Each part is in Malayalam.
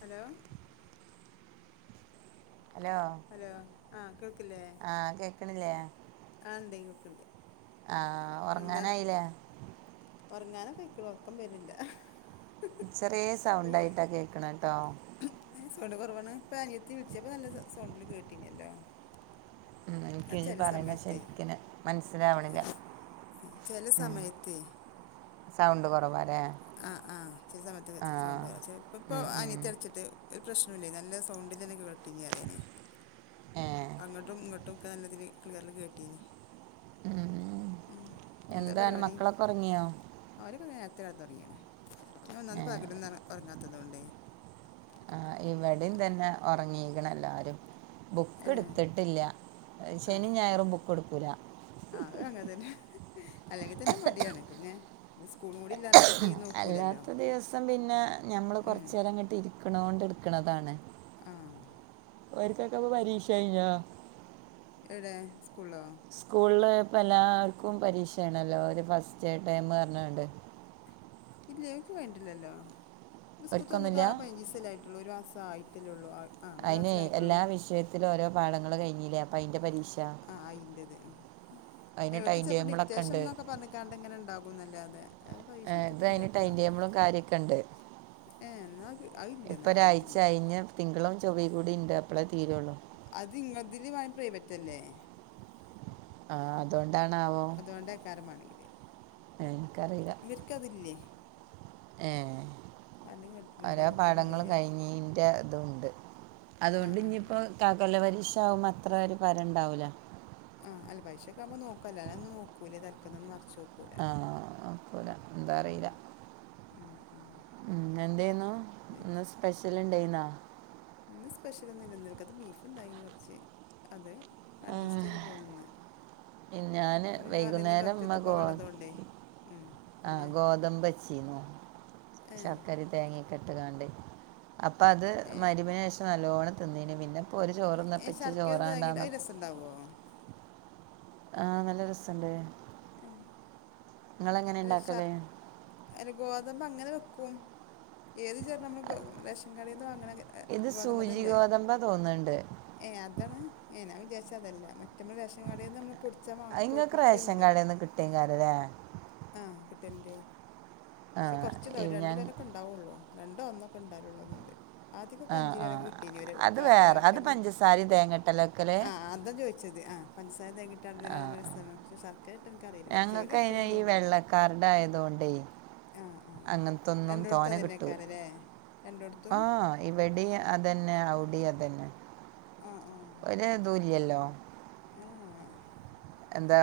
ഹലോ. ഹലോ. ഹലോ ആ കേൾക്കില്ലേ ആഹ് കേക്കണില്ലേ? ആ ഇണ്ടയ്നു ഒക്കെണ്ട്. ആഹ് എന്താ ഉറങ്ങാനായില്ലേ ഒറങ്ങാണെപൊയ്ക്കോളും ഉറക്കം വരില്ല ചെറിയ സൗണ്ടായിട്ടാ കേക്കണട്ടോ സൗണ്ട് കുറവാണ് പാനെത്തി വിളിച്ചപ്പ നല്ല സൗണ്ടില് കേട്ടിനല്ലോ ഉം എനിക്ക്േജി പറയുന്ന ശെരിക്കന് മനസ്സിലാവണില്ല ചില ഉം സമയത്ത് സൗണ്ട് കുറവാല്ലേ ആ ആ ചില സമയത്ത് ആഹ് സൗണ്ട് കുറവചില ഇപ്പോൾ ഇപ്പോൾ ഉം ഉം അനിയത്തി വിളിച്ചിട്ട് ഒരു പ്രശ്നുംല്ലേ നി നല്ല സൗണ്ടിൽ തന്നെ കേട്ടിനി അറിയാനേ ആഹ അങ്ങോട്ടും ഇങ്ങോട്ടും ഒക്കെ നല്ലതില് ക്ളിയറിൽ കേട്ടീനി ഉം ഉ എന്താ എന്താണ് പരിപാടി മക്കളൊക്കെ ഉറങ്ങിയോ ആ അവരൊക്കെ നേരത്തെ കിലത്തെ ഉറങ്ങീണ് ഞാൻ ഒനാമത്പകലൊന്നും ഉറങ്ങാത്തതുകൊണ്ടേ ആ ഇവിടെയും തന്നെ ഉറങ്ങീക്കണ എല്ലാരും ബുക്ക് ഏ എടുത്തിട്ടില്ല ആ ശനി ഞായറും ബുക്ക് എടുക്കൂല ആ അങ്ങെ തന്നെ അല്ലെങ്കിൽ തന്നെ മടിയാണ് പിന്നെ സ്കൂളുംകൂടി ഇല്ലെ പിന്നെ തീരെ നോക്കൂലല്ലോ അല്ലാത്ത ദിവസം പിന്നെ ഞമ്മള് ഉം. കൊറച്ച നേരം അങ്ങോട്ട് ഇരിക്കണത കൊണ്ട് എടുക്കണതാണ് ആഹ ഓൺക്കൊക്കപ്പ പരീക്ഷ കയിഞ്ഞ എവിടെ സ്കൂളോ സ്കൂളിൽ ഇപ്പൾ എല്ലാവർക്കും പരീക്ഷയാണല്ലോ ഒരു ഫസ്റ്റ് ടേം ന്ന് പറഞ്ഞ കൊണ്ട് ഇല്ല എനിക്ക് വേണ്ടില്ലല്ലോ സ്കുള്തുറന്നിട്ട് ഒരിക്കൊന്നുമില്ല ആക പതിനഞ്ചീസല്ല ആയിട്ടുള്ളൂ ഒരു മാസം ആയിട്ടല്ലേ ഉള്ളൂ ആ ഒരു അയിന്െ മാസത്തിലായിട്ടുള്ളൂ എല്ലാ വിഷയത്തിലും ഓരോ പാഠങ്ങൾ കഴിഞ്ഞില്ലേ അപ്പൊ അതിന്റെ പരീക്ഷ ആ അതിന് അയിറത്ക്ക് ടൈം ചപ്പോ ടേബിളൊക്കെ ഡിക്റ്റേഷം ഉണ്ട് എന്നൊക്കെ പറഞ്ഞ കാണ്ട് ഇങ്ങനെ ഉണ്ടാകുംന്നല്ല അതെ അത് പൈസ ഏഹ് ഇത് എടുത്തിട്ടില്ല അതിന് ടൈം ട്ടന്നാ ടേബിളും കാര്യമൊക്കെ ഉണ്ട് ഏ അയില്ലെന്ന ആയിട്ടില്ല എന്നാൽ കഴിഞ്ഞ തിങ്കളും ചൊവ്യും കൂടി ഉണ്ട് അപ്പളേ തീരുള്ളൂ അത് ഇങ്ങതില് പ്രൈവറ്റ അല്ലേ ആ അതുകൊണ്ടാണാവോ അതുകൊണ്ടയ്കാരംമാണെങ്കിൽ എനിക്കറിയ വിർക്കതില്ലേ ഏ കേട്ടിട്ടുണ്ട് ഓരോ ഈ കുട്ടികൾ പാടങ്ങള്ും പറയിലേ കഴിഞ്ഞീന്റെ തും ഉണ്ട് ആഹ് അതുകൊണ്ട് ആഹ് ഇനിപ്പോൊ കാകൊല്ല പരീക്ഷാവുംമ്പംഅത്ര ഒര് പരംണ്ടാവൂില്ല ആ അത് പരീക്ഷൊ ക്കാവുമ്പം നോക്കൂല്ലേ ാ അല്ലേ ഒന്നും നോക്കൂ തൽക്കൊന്ന് മറച്ച് നോുക്കും ആ അപലെ ന്താ അറീല ഉം ഉം ഉം എന്തയ്നു ശരി. ന്ന് സ്പെഷ്യൽ ണ്ടാ യിനോ ഇന്ന് സ്പെഷ്യൽ ഒന്നും ല്ല ന്നൽക്ക ത്തെബീഫ്ണ്ടായി നു കുറച്ച് അത് അഡ്ജസ്റ്റ് ചെയ്ത് പോന്ന് ഞാൻ പിന്നെ ഞാപറഞില്ലെ വൈകുന്നേരം ന്ന്ഡോക്ടടുത്ത് പോകുള്ളതൊണ്ടേ ഉ ആഹ ഏഹ് ഗോതമ്പ്ച്ചീന്നുശർക്കരേം തേങ്ങേംക്കെ ട്ടുങ്ങാണ്ട് അപ്പൊ അത് ഏഹ് മഗ്രിബിന്ശേഷം നല്ലോണം തിന്നീന് പിന്നെ ഇപ്പൊ ഓര്ചോറ്ന്നപ്പംച്ച് ചോറാണ്ടാന്ന ഉണ്ടാവോ ആഹ് നല്ല രസംണ്ട് ആ എസർ ഉണ്ടാക്കല് അല്ല ഗോതമ്പ് അങ്ങനെ വെക്കും ഏത് ചേണം നമ്മൾ ക്ക്റേഷൻ കടേ ന്ന് വാങ്ങണ ഇത് ഗോതമ്പ് സൂചി അതല്ലേ ഗോതമ്പ തോന്നണ്ട് ഏ അതാണ് ഞാ വിചാരിച്ച അതല്ല മറ്റ നമ്മൾ റേഷൻ കടേന്ന് നമ്മൾ പൊിച്ചാവാ നിങ്ങൾക്ക് റേഷൻ പൊടിപ്പിക്കൽണ്ടല്ലോ [unintelligible] ആഹ് കിട്ടണണ്ട്. ആ പക്ഷേ കുറച്ച്ണ്ടാവ ഈ ഒരു രണ്ട് ഞാൻ പേരക്കെ ഉണ്ടാവുള്ളൂ. രണ്ടോ ഒന്നൊക്കെ ഉണ്ടായള്ളൂന്നുണ്ട്. ആദ്യക്കൊ ആ ആ [unintelligible] കിട്ടീ ഒരു അത് വേറെ അത് ഒരാക്കന്നെ, പഞ്ചസാരയും തേങ്ങട്ടലൊക്കെ ആഹ് അതാ ചോദി ച്ചത്. ആഹ് പഞ്ചസാര ആ [unintelligible] പക്ഷെ ശർക്കര ഇട്ടത് എനിക്ക് അറിയില്ല ചിലര് [unintelligible] ഒക്കലണ്ടോന്നണ്ട് വെള്ളക്കാരടത് ആയത് കൊണ്ടേ ആ ആ അങ്ങനത്തൊന്നും തോന കിട്ടു എൻ്റെടുത്തും ഇവിടെ അതന്നെ, അവിടെ അതന്നെ, ആ ഒരദൂല്ല്ലോ ആഹ് എന്താ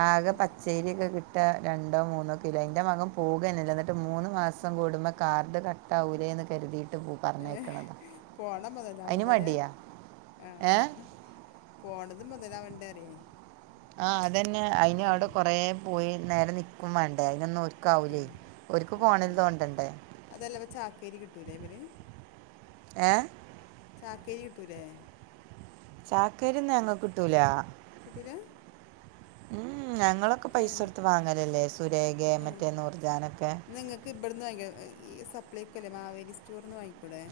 ആകെ പ [unintelligible] യൊക്കെ കിട്ടുക രണ്ടോ മൂന്നോ കിലോ. ൻ്റെ മകൻ പോകന്നില്ല എന്നിട്ട് മൂന്ന് മാസം കൂടുമ്പോ കാർഡ് ക [unintelligible] ന്ന് കരുതി ഏഹ് അതിന് പോണമുതലാവണ്ടേര്, മടിയാ ഏ ആഹ് പോണത് മുതലാവേണ്ട അറിയേ ആഹ് അതന്നെ. അയിന് അവിടെ ഉം കൊറേ പോയി നേരെ നിക്കും വേണ്ടേ, അതിനൊന്നും ഓര് ഓരിക്കാവൂലേ, ഓരിക്ക് ഫോണിൽ തോണ്ടണ്ടേ. അതല്ലപ്പ ചാക്കേരി കിട്ടൂലേ വ്‌ര് ഏഹ് ചാക്കേരി കിട്ടൂലേ? ചാക്കരിന്നും ഞങ്ങക്ക് കിട്ടൂല. കിട്ടൂല? ഉം ഞങ്ങളൊക്കെ പൈസ ഏഹ് കൊടുത്ത് വാങ്ങലല്ലേ സുരേഖേം മറ്റേ നൂർജാനൊക്കെ. ക്ക് ഇബിടുന്ന് വാങ്ങിക്ക ഈ സപ്ലൈക്കോ ഇല്ലേ മാവേലി സ്റ്റോറിൽന്ന് വാങ്ങിക്കൂടെേ?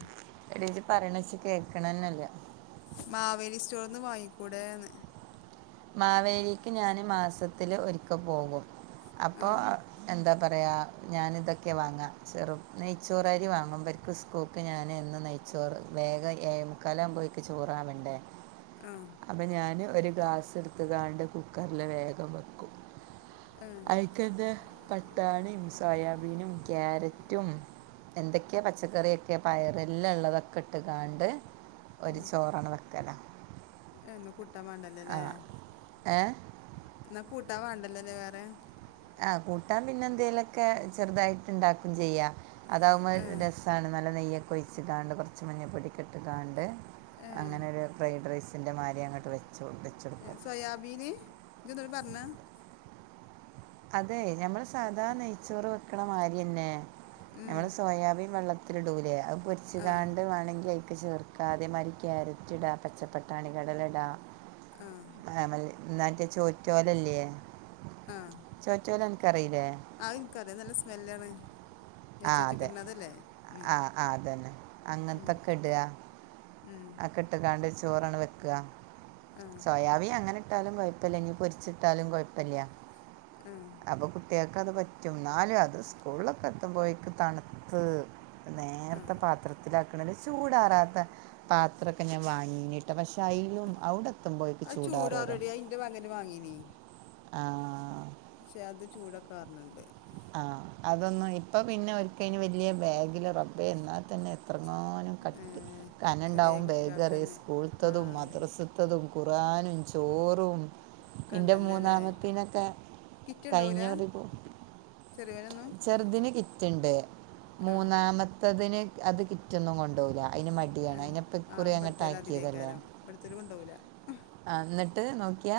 എടത് പറയണ വെച്ച കേൾക്കണന്നല്ല മാവേലി സ്റ്റോർന്ന് വാങ്ങിക്കൂടെന്ന്. മാവേലിക്ക് ഞാൻ മാസത്തില് ഒരിക്ക പോകും. അപ്പോ ആഹ് എന്താ പറയാ, ഞാനിതൊക്കെയാ വാങ്ങക, ചെറു നെയ്ച്ചോറരി വാങ്ങും, പരു ക്രിസ്കോക്ക് ഞാൻ എന്നും നെയ്ച്ചോറ് [unintelligible] ചോറാവണ്ടേ? ആഹ് അപ്പം ഞാൻ ഒരു ഗ്ലാസ് എടുത്തതാണ്ട് കുക്കറില് വേഗം വെക്കും. ഏഹ് അ [unintelligible] പട്ടാണീം സോയാബീനും ക്യാരറ്റും എന്തൊക്കെയാ പച്ചക്കറിയൊക്കെ പയറല്ലാം ഉള്ളതൊക്കെ ഇട്ട് കണ്ട് ഒരു ചോറാണ് വക്കലാ എന്നാ കൂട്ടാൻ വേണ്ടല്ലോല്ലേ? ഏ എന്നാ കൂട്ടാൻ വേണ്ടല്ലല്ലോ വേറെ? ആഹ് കൂട്ടാൻ പിന്നെ എന്തെലൊക്കെ ചെറുതായിട്ട് ഉണ്ടാക്കും ചെയ്യാം, അതാകുമ്പോൾ ഏഹ് രസ താണ് നല്ല നെയ്യൊക്കെ ഒഴിച്ചിട്ടാണ്ട് കുറച്ച് മഞ്ഞൾപ്പൊടെ ഇട്ടി കാണ്ട് ഏഹ് അങ്ങനെരു ഫ്രൈഡ് റൈസിൻ്റെ മാരി അങ്ങോട്ട് വെച്ച് ഏഹ് വെച്ചെടുക്കും സോയാബീന് ഇജ്ജൊന്നൂടി പറഞ്ഞേ. അതെ ഞമ്മള് സാധാ നെയ്ച്ചോറ് വെക്കണ മാരിയന്നെ. ഉം ഞമ്മള് സോയാബീൻ വെള്ളത്തി ത്തിരിടുലേ, അത് പൊരിച്ച ആഹ് കാണ്ട് വേണങ്കി ക്ക് ചേർക്ക, അതേമാതിരി ക്യാരറ്റ് ഇടാ, പച്ചപ്പട്ടാണികടല ഇടാ ആഹ് [unintelligible] ചോറ്റോലല്യേ ആഹ് [unintelligible] നിനക്ക്റിയില്ലേ? അതെനിക്കറിയാം നല്ല സ്മെല്ലാണ്, [unintelligible] ഇടണ അതല്ലേ? ഉം ആഹ് ആഹ് അതന്നെ, ഉം അങ്ങനത്തൊക്കെ ഇടുക ഉം ട്ടക്കാണ്ട് ചോറണ് വെക്കുക, ആ സോയാബീ അങ്ങനെ ട്ടാലും കൊയപ്പല്ല ഇനി പൊരിച്ചിട്ടാലും കൊയപ്പല്ല്യ, ആ അപ്പൊ കുട്ടികൾ അത് പറ്റും എന്നാലും അത് സ്കൂളൊക്കെ എത്തുമ്പോഴക്ക് തണുത്ത് ആ നേരത്തെ പാത്ര പാത്രത്തിലാക്കണത് ചൂടാറാത്ത പാത്രക്കെ ഞാൻ വാങ്ങീന് പക്ഷെ അയിലും അവിടെ എത്തുമ്പോയെക്ക് അത് ചൂടാറോലോ ചൂടാറെടി അത് എൻ്റെ മകന് വാങ്ങീനി ആഹ് പക്ഷെ അത് ചൂടൊക്കൊ ആറുണ് ണ്ട് ആഹ് അതൊന്നും ഇപ്പൊ പിന്നെ ഒരിക്കയ്ന് വല്യ ബാഗിൽ റബ്ബേ എന്നാൽ തന്നെ എത്രങ്ങാനും ഏ, കട്ടി ചെറിയ കനണ്ടാവും കുട്ടികൾക്ക് ബേഗറിയോ തന്നെ ആ സ്കൂള്ത്തതും അതന്നെ മദ്രസത്ത ത്തതും ഖുറ്ആനും ചോറും, എന്റെ കണ്ടല്ലോ അല്ലേ മൂന്നാമത്തിനൊക്കെ കഴിഞ്ഞ ഒരു ചെറിയവനന്ന് ചെറുതിന് കിറ്റ്ണ്ട് മൂന്നാമത്തതിന് അത് കിറ്റൊന്നും കൊണ്ടൊകില്ല അയ്‌ന് മടി ആ ആ ഇവിടുത്തെ [unintelligible] അതിരേക്കാരം ഇവിടുത്തെ കൊണ്ടുപോകില്ല ആ എന്നിട്ട് നോക്കിയാ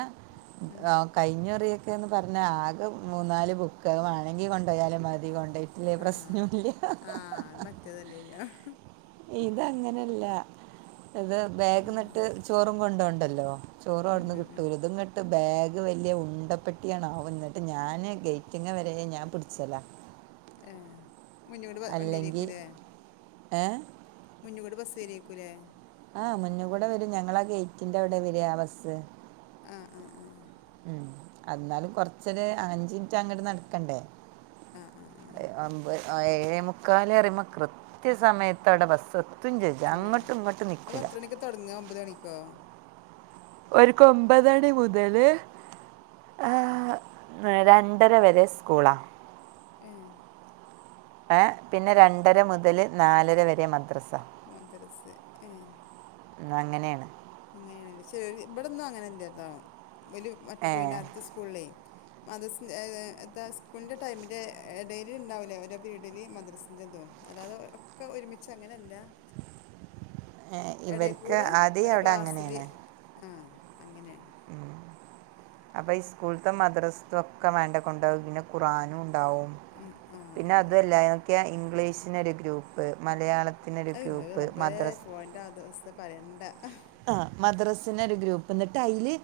ഉം റോ കഴിഞ്ഞുറിയൊക്കെന്ന് പറഞ്ഞാൽ ആകെ മൂന്നാല് ബുക്ക് അത് വേണെങ്കിൽ കൊണ്ടയാലും മതി കൊണ്ടോയി ല്ലേ ആ പ്രശ്നോല്ല ഹ ആ ഹ അത് ഹ ഹ മറ്റേതല്ലേ ഇതങ്ങനെയല്ല ഇത് ബാഗ് നട്ട് ചോറും കൊണ്ടോണ്ടല്ലോ ചോറ ഉം അവിന്ന് ഉം കിട്ടൂ ഉം ഇതങ്ങട്ട് ബാഗ് വലിയ ഉണ്ടപ്പെട്ടിയാ ആവും എന്നിട്ട് ഞാന് ഗേറ്റ് [unintelligible] വരെ ഞാൻ പിടിച്ചലാ ഏഹ് അല്ലെങ്കിൽ ഏഹ് മുന്ന് കൂടെ ബസ് വരേക്കൂല്ലേ ആഹ് മുന്ന് കൂടെ വരും ഞങ്ങളാ ഗേറ്റിന്റെ അവിടെ വര ബസ്സ് ആഹ് ആഹ് ആഹ് ഉം എന്നാലും കൊറച്ചര് അഞ്ചു മിനിറ്റ് അങ്ങട്ട് നടക്കണ്ടേ ആഹ് ആഹ് മ്പത് ഏഴേ മുക്കാല് പറയുമ്പോ കൃത്യ സമയത്ത് അവിടെ ബസ് എത് [unintelligible] ചെജ്ജും എത്തുംല്ലേ അങ്ങട്ടും ഇങ്ങട്ടും നിക്കൂല [unintelligible] ഒമ്പത് മണിക്കൊ ഓര് ക്ക് ഒമ്പതര മുതല് ആഹ് രണ്ടര വരെ സ്കൂളാ ഏഹ് ഏഹ് പിന്നെ രണ്ടര മുതൽ നാലര വരെ മദ്രസ മദ്രസ് ഏഹ് ഉം അങ്ങനെയാണ് അങ്ങനെയാണല്ലേ ഇവിടൊന്നും അങ്ങനെയല്ലതോ വലിയ മറ്റു ഏ പോയി ആദ്യത്തെ സ്കൂളിലേ മദ്രസിന് എ സ്കൂളിൻ്റെ ടൈമിന്റെ ഇഡെയില് ഉണ്ടാവില്ലേ ഓരോ പിരീഡിൽ മദ്രസിൻ്റെ തും അല്ലാതെ ഒക്കെ ഒരുമിച്ച് അങ്ങനെയല്ല ഏ, ഇവർക്ക് ഇടെക്കൂടെ ആദ്യം ഒരേ അവിടെ ക്ലാസ്സില് അങ്ങനെയാണ് ആ അങ്ങനെയാണ് [inaudible] അപ്പൊ ഈ സ്കൂള്ത്തെ മദ്രസൊക്കെ വേണ്ടേ കൊണ്ടാക പിന്നെ ഖുറാനും ഉണ്ടാവും. ഉം ആ ആ പിന്നെ അതോല്ല [unintelligible] ഇംഗ്ലീഷിന് ഒരു ഗ്രൂപ്പ് മലയാളത്തിനൊരു ഗ്രൂപ്പ്‌ മദ്രസ [unintelligible] അത് പറയണ്ട ആ മദ്രസിന് ഒരു ഗ്രൂപ്പ് എന്നിട്ട് അയ്ല്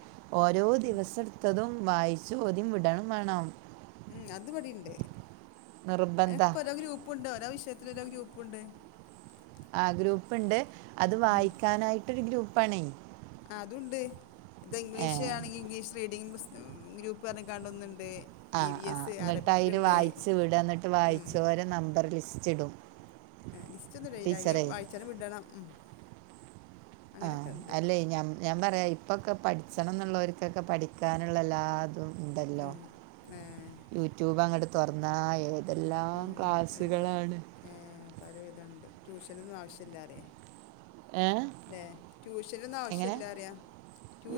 ഓരോ ദിവസം ത്തതും വായിച്ചു ഓതിം വിടെയും വേണം ഉം അത് ഇവിടെ ഉണ്ട് നിർബന്ധ ഇപ്പോ ഓരോ ഗ്രൂപ്പുണ്ട് ഓരോ വിഷയത്തിന് ഓരോ ഗ്രൂപ്പുണ്ട്. ആ ഗ്രൂപ്പ് ഉണ്ട് അത് വായിക്കാനായിട്ടൊരു ഗ്രൂപ്പാണേ അതുണ്ട് ഇത് ഏ ഇംഗ്ലീഷ് ആണെങ്കി ഇംഗ്ലീഷ് [unintelligible] ആ ആ എസ് ന്നിട്ട് അറബിക് അയ്ല് ഉണ്ട് വായിച്ച് വിട ന്നിട്ട് ഉം വായിച്ചോരെ നമ്പർ ലിസ്റ്റ് ഇടും. ലിസ്റ്റ് ഒന്നു [unintelligible] അയ്ല് ടീച്ചറേ വായിച്ചാലും വിടണം ഉം ആ അങ്ങനെയൊക്കെ ഉണ്ട് അല്ലേ ഞാൻ ഞാൻ പറയാ ഇപ്പൊക്കെ പഠിച്ചണം എന്നുള്ളവർക്കൊക്കെ പഠിക്കാനുള്ള എല്ലാതും ഉണ്ടല്ലോ ഉം ഏ യൂട്യൂബ് അങ്ങട്ട് തുറന്നാ ന്തെല്ലാം ഉം എല്ലാം ക്ലാസുകളാണ്. ഏ പല വിതണ്ട് ട്യൂഷനൊന്നും ആവശ്യല്ലാറിയേ ഏ ല്ലെ ട്യൂഷനൊന്നും ആവശ്യംല്ല എങ്ങനെ അറിയ.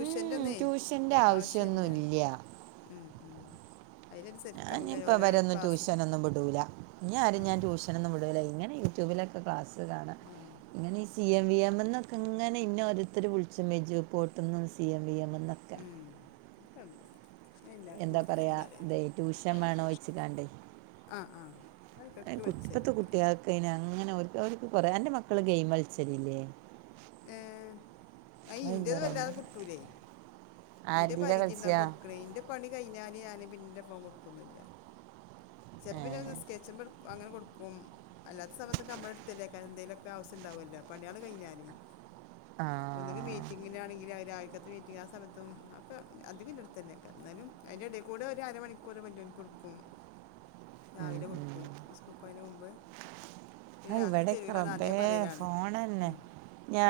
ഉം, ട്യൂഷൻ്റെ ആവശ്യല്ല ആവശ്യമൊന്നുമില്ല ഉം ഉം അതിലനുസരിച്ച് നമുക്ക് ഞാഞ്ഞിപ്പോ ഓരോ വരൊന്നും ക്ലാസ് ട്യൂഷനൊന്നും വിടൂല ഞ്ഞി ആരിം ആ ഞാൻ ട്യൂഷ ഷനൊന്നുംവിടൂല ഇങ്ങനെ യൂട്യൂബിലൊക്കെ ക്ലാസ് കാണ ആ [unintelligible] സി എം വി എം ന്നൊക്കെ ങ്ങനെ ഇന്നെ ഓരോരുത്തര് വിൾച്ചും എജു പോട്ട്ന്നും സി എം വി എംമ്മ് ന്ന ഉം ഒക്കണ്ട് എന്താ പറയാ ഇതെ ട്യൂഷൻ വേണോയ്ച്ച്കാൺടെയ്. ആ ആ അത് ഇക്കൊക്കെ വിൾച്ചല് കുട്ടിയേൾക്കെയ്ന് അങ്ങനെ ഒരു അവർക്ക് കൊറേ അന്റെ മക്കള് ഗെയിമൾച്ചലില്യ? ഏ അതിൻ്റെ അയ്ന്റത് വല്ലാതെ കിട്ടൂലേയ്. ഇന്റെ ആരുതിയിലാണ് പരിധി ണ്ടാവും കളിച്ചാ കൊടുക്കണേയ് ന്റെ പണി കഴിഞാല് ഞാന്പന്റെ ഫോൺ കൊട്ക്കൊന്നുല്യ ചെൽപ്പോ പിന്നെ നിസ്ക്കര്ച്ചുമ്പോട് അങ്ങനെ കൊടുക്കും അല്ലാത്ത സമയത്തൊക്കെ നമ്മളടുത്തല്ലേക്കാരം എന്തേലൊക്കെ ആവ്സ്യംണ്ടാവുല്ലോ പണിയേള് കഴിഞ്ഞാല്. ആഹ് [unintelligible] ആഹ് ത്തും അപ്പൊ അധികന്റെ ടുത്ത്ന്നെക്കാരം ന്നാലും അയ്ന്റെ എടെകൂടെ ഒരു അരമണിക്കൂർ വല്യോൻക്കൊട്ക്കും ഉം, ഉം. രാവിലെ കൊടുക്കും സ്കൂൾ ക്കോണീന്റെ മുമ്പ് പിന്നെ ആഹ് രാത്രി വിടെ ക്കെ തരൂല എന്ന് റബ്ബേ ആദ്യമേ പറയലാണ് ഫോണന്നെ ഉം.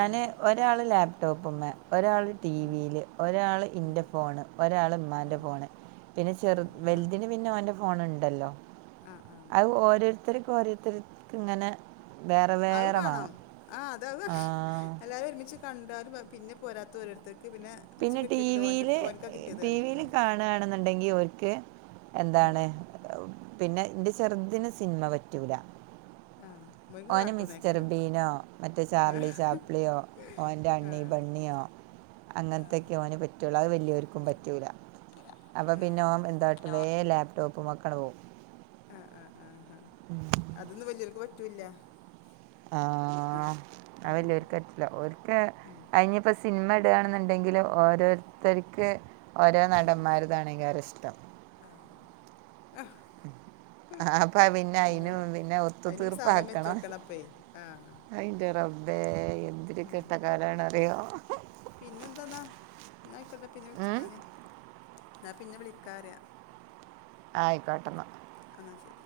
ഉം. ഒരാള് ലാപ്ടോപ്പ്മ്മ ഒരാള് ടി ഉം. വില് ഒരാള് ഉം. ഇൻ്റെ ഫോണ് ഒരാള് മ്മാൻ്റെ ഉം. ഫോണ് പിന്നെ ആ ചെറു വലുതിന് പിന്നെ ഓന്റെ ഫോണ് ണ്ടല്ലോ ആ ആ അത് ഓരോരുത്തർക്ക് ഓരോരുത്തർക്ക് ങ്ങനെ ആ, [unintelligible] കണ്ടാലും പിന്നെ പോരാത്ത രോരുത്തേക്ക് പിന്നെ ഇച്ച് പിന്നെ കിട്ടിയിട്ടില്ല ഓൻ്റെ ടിവില് അടുത്ത് ഓനക്കാ കിട്ടിയത് അറിയും ടിവില് ഉം. കാണെണ് ന്നുണ്ടെങ്കി ഓര്ക്ക് ഉം. എന്താണ് പിന്നെ ന്റെ ചെർതിന് സിനിമ പറ്റൂല. ആഹ് ഓന് മിസ്റ്റർ ബീനോ മറ്റേ ആ ചാർലി ചാപ്ലിയോ ഓന്റെ ആ അണ്ണി ബണ്ണിയോ ആ അങ്ങൻത്തൊക്കെ ഓന് പറ്റൊള്ളൂ അത് വലിയോര്ക്കും പറ്റൂല. അപ്പൊ പിന്നെ ആ ഓം എന്താട്ട വേം ലാപ്ടോപ്പ്മ്മക്കാണ്ട് പോവും. ആ ആ ആ ഹ അതൊന്നും വല്യോൽ ക്ക് പറ്റൂല്ല. ആഹ് അത് ഉം വല്യോര്ക്കറ്റ്ല ഓര്ക്ക്‌ ഉം അയ്ഞ് പ്പൊ സിനിമ ഇടുകയാണെന്നുണ്ടെങ്കിലും ഓരോരുത്തര്ക്ക് ഓരോ നടന്മാർതാണെ യ്ക്കാരം ഇഷ്ടം. ആഹ് ആഹ് [inaudible] ആ അപ്പ പിന്നെ ഏഹ് അയ്നും പിന്നെ ഒത്തു അയിനും സമയം തീർപ്പാക്കണം വെച്ചൊടുക്കണപ്പേ ആഹ് അയിന്റെ റബ്ബ് ബേ എന്തിരു ഘട്ട കാലണറി പിന്നെ എന്താന്നാ എന്ന ആയിക്കോട്ടെ പിന്നെ ഉം, വിളിച്ചന്നാല് ന്നാ പിന്നെ വിളിക്കാറി ആയിക്കോട്ടന്ന. ആ ന്നാ ശരി.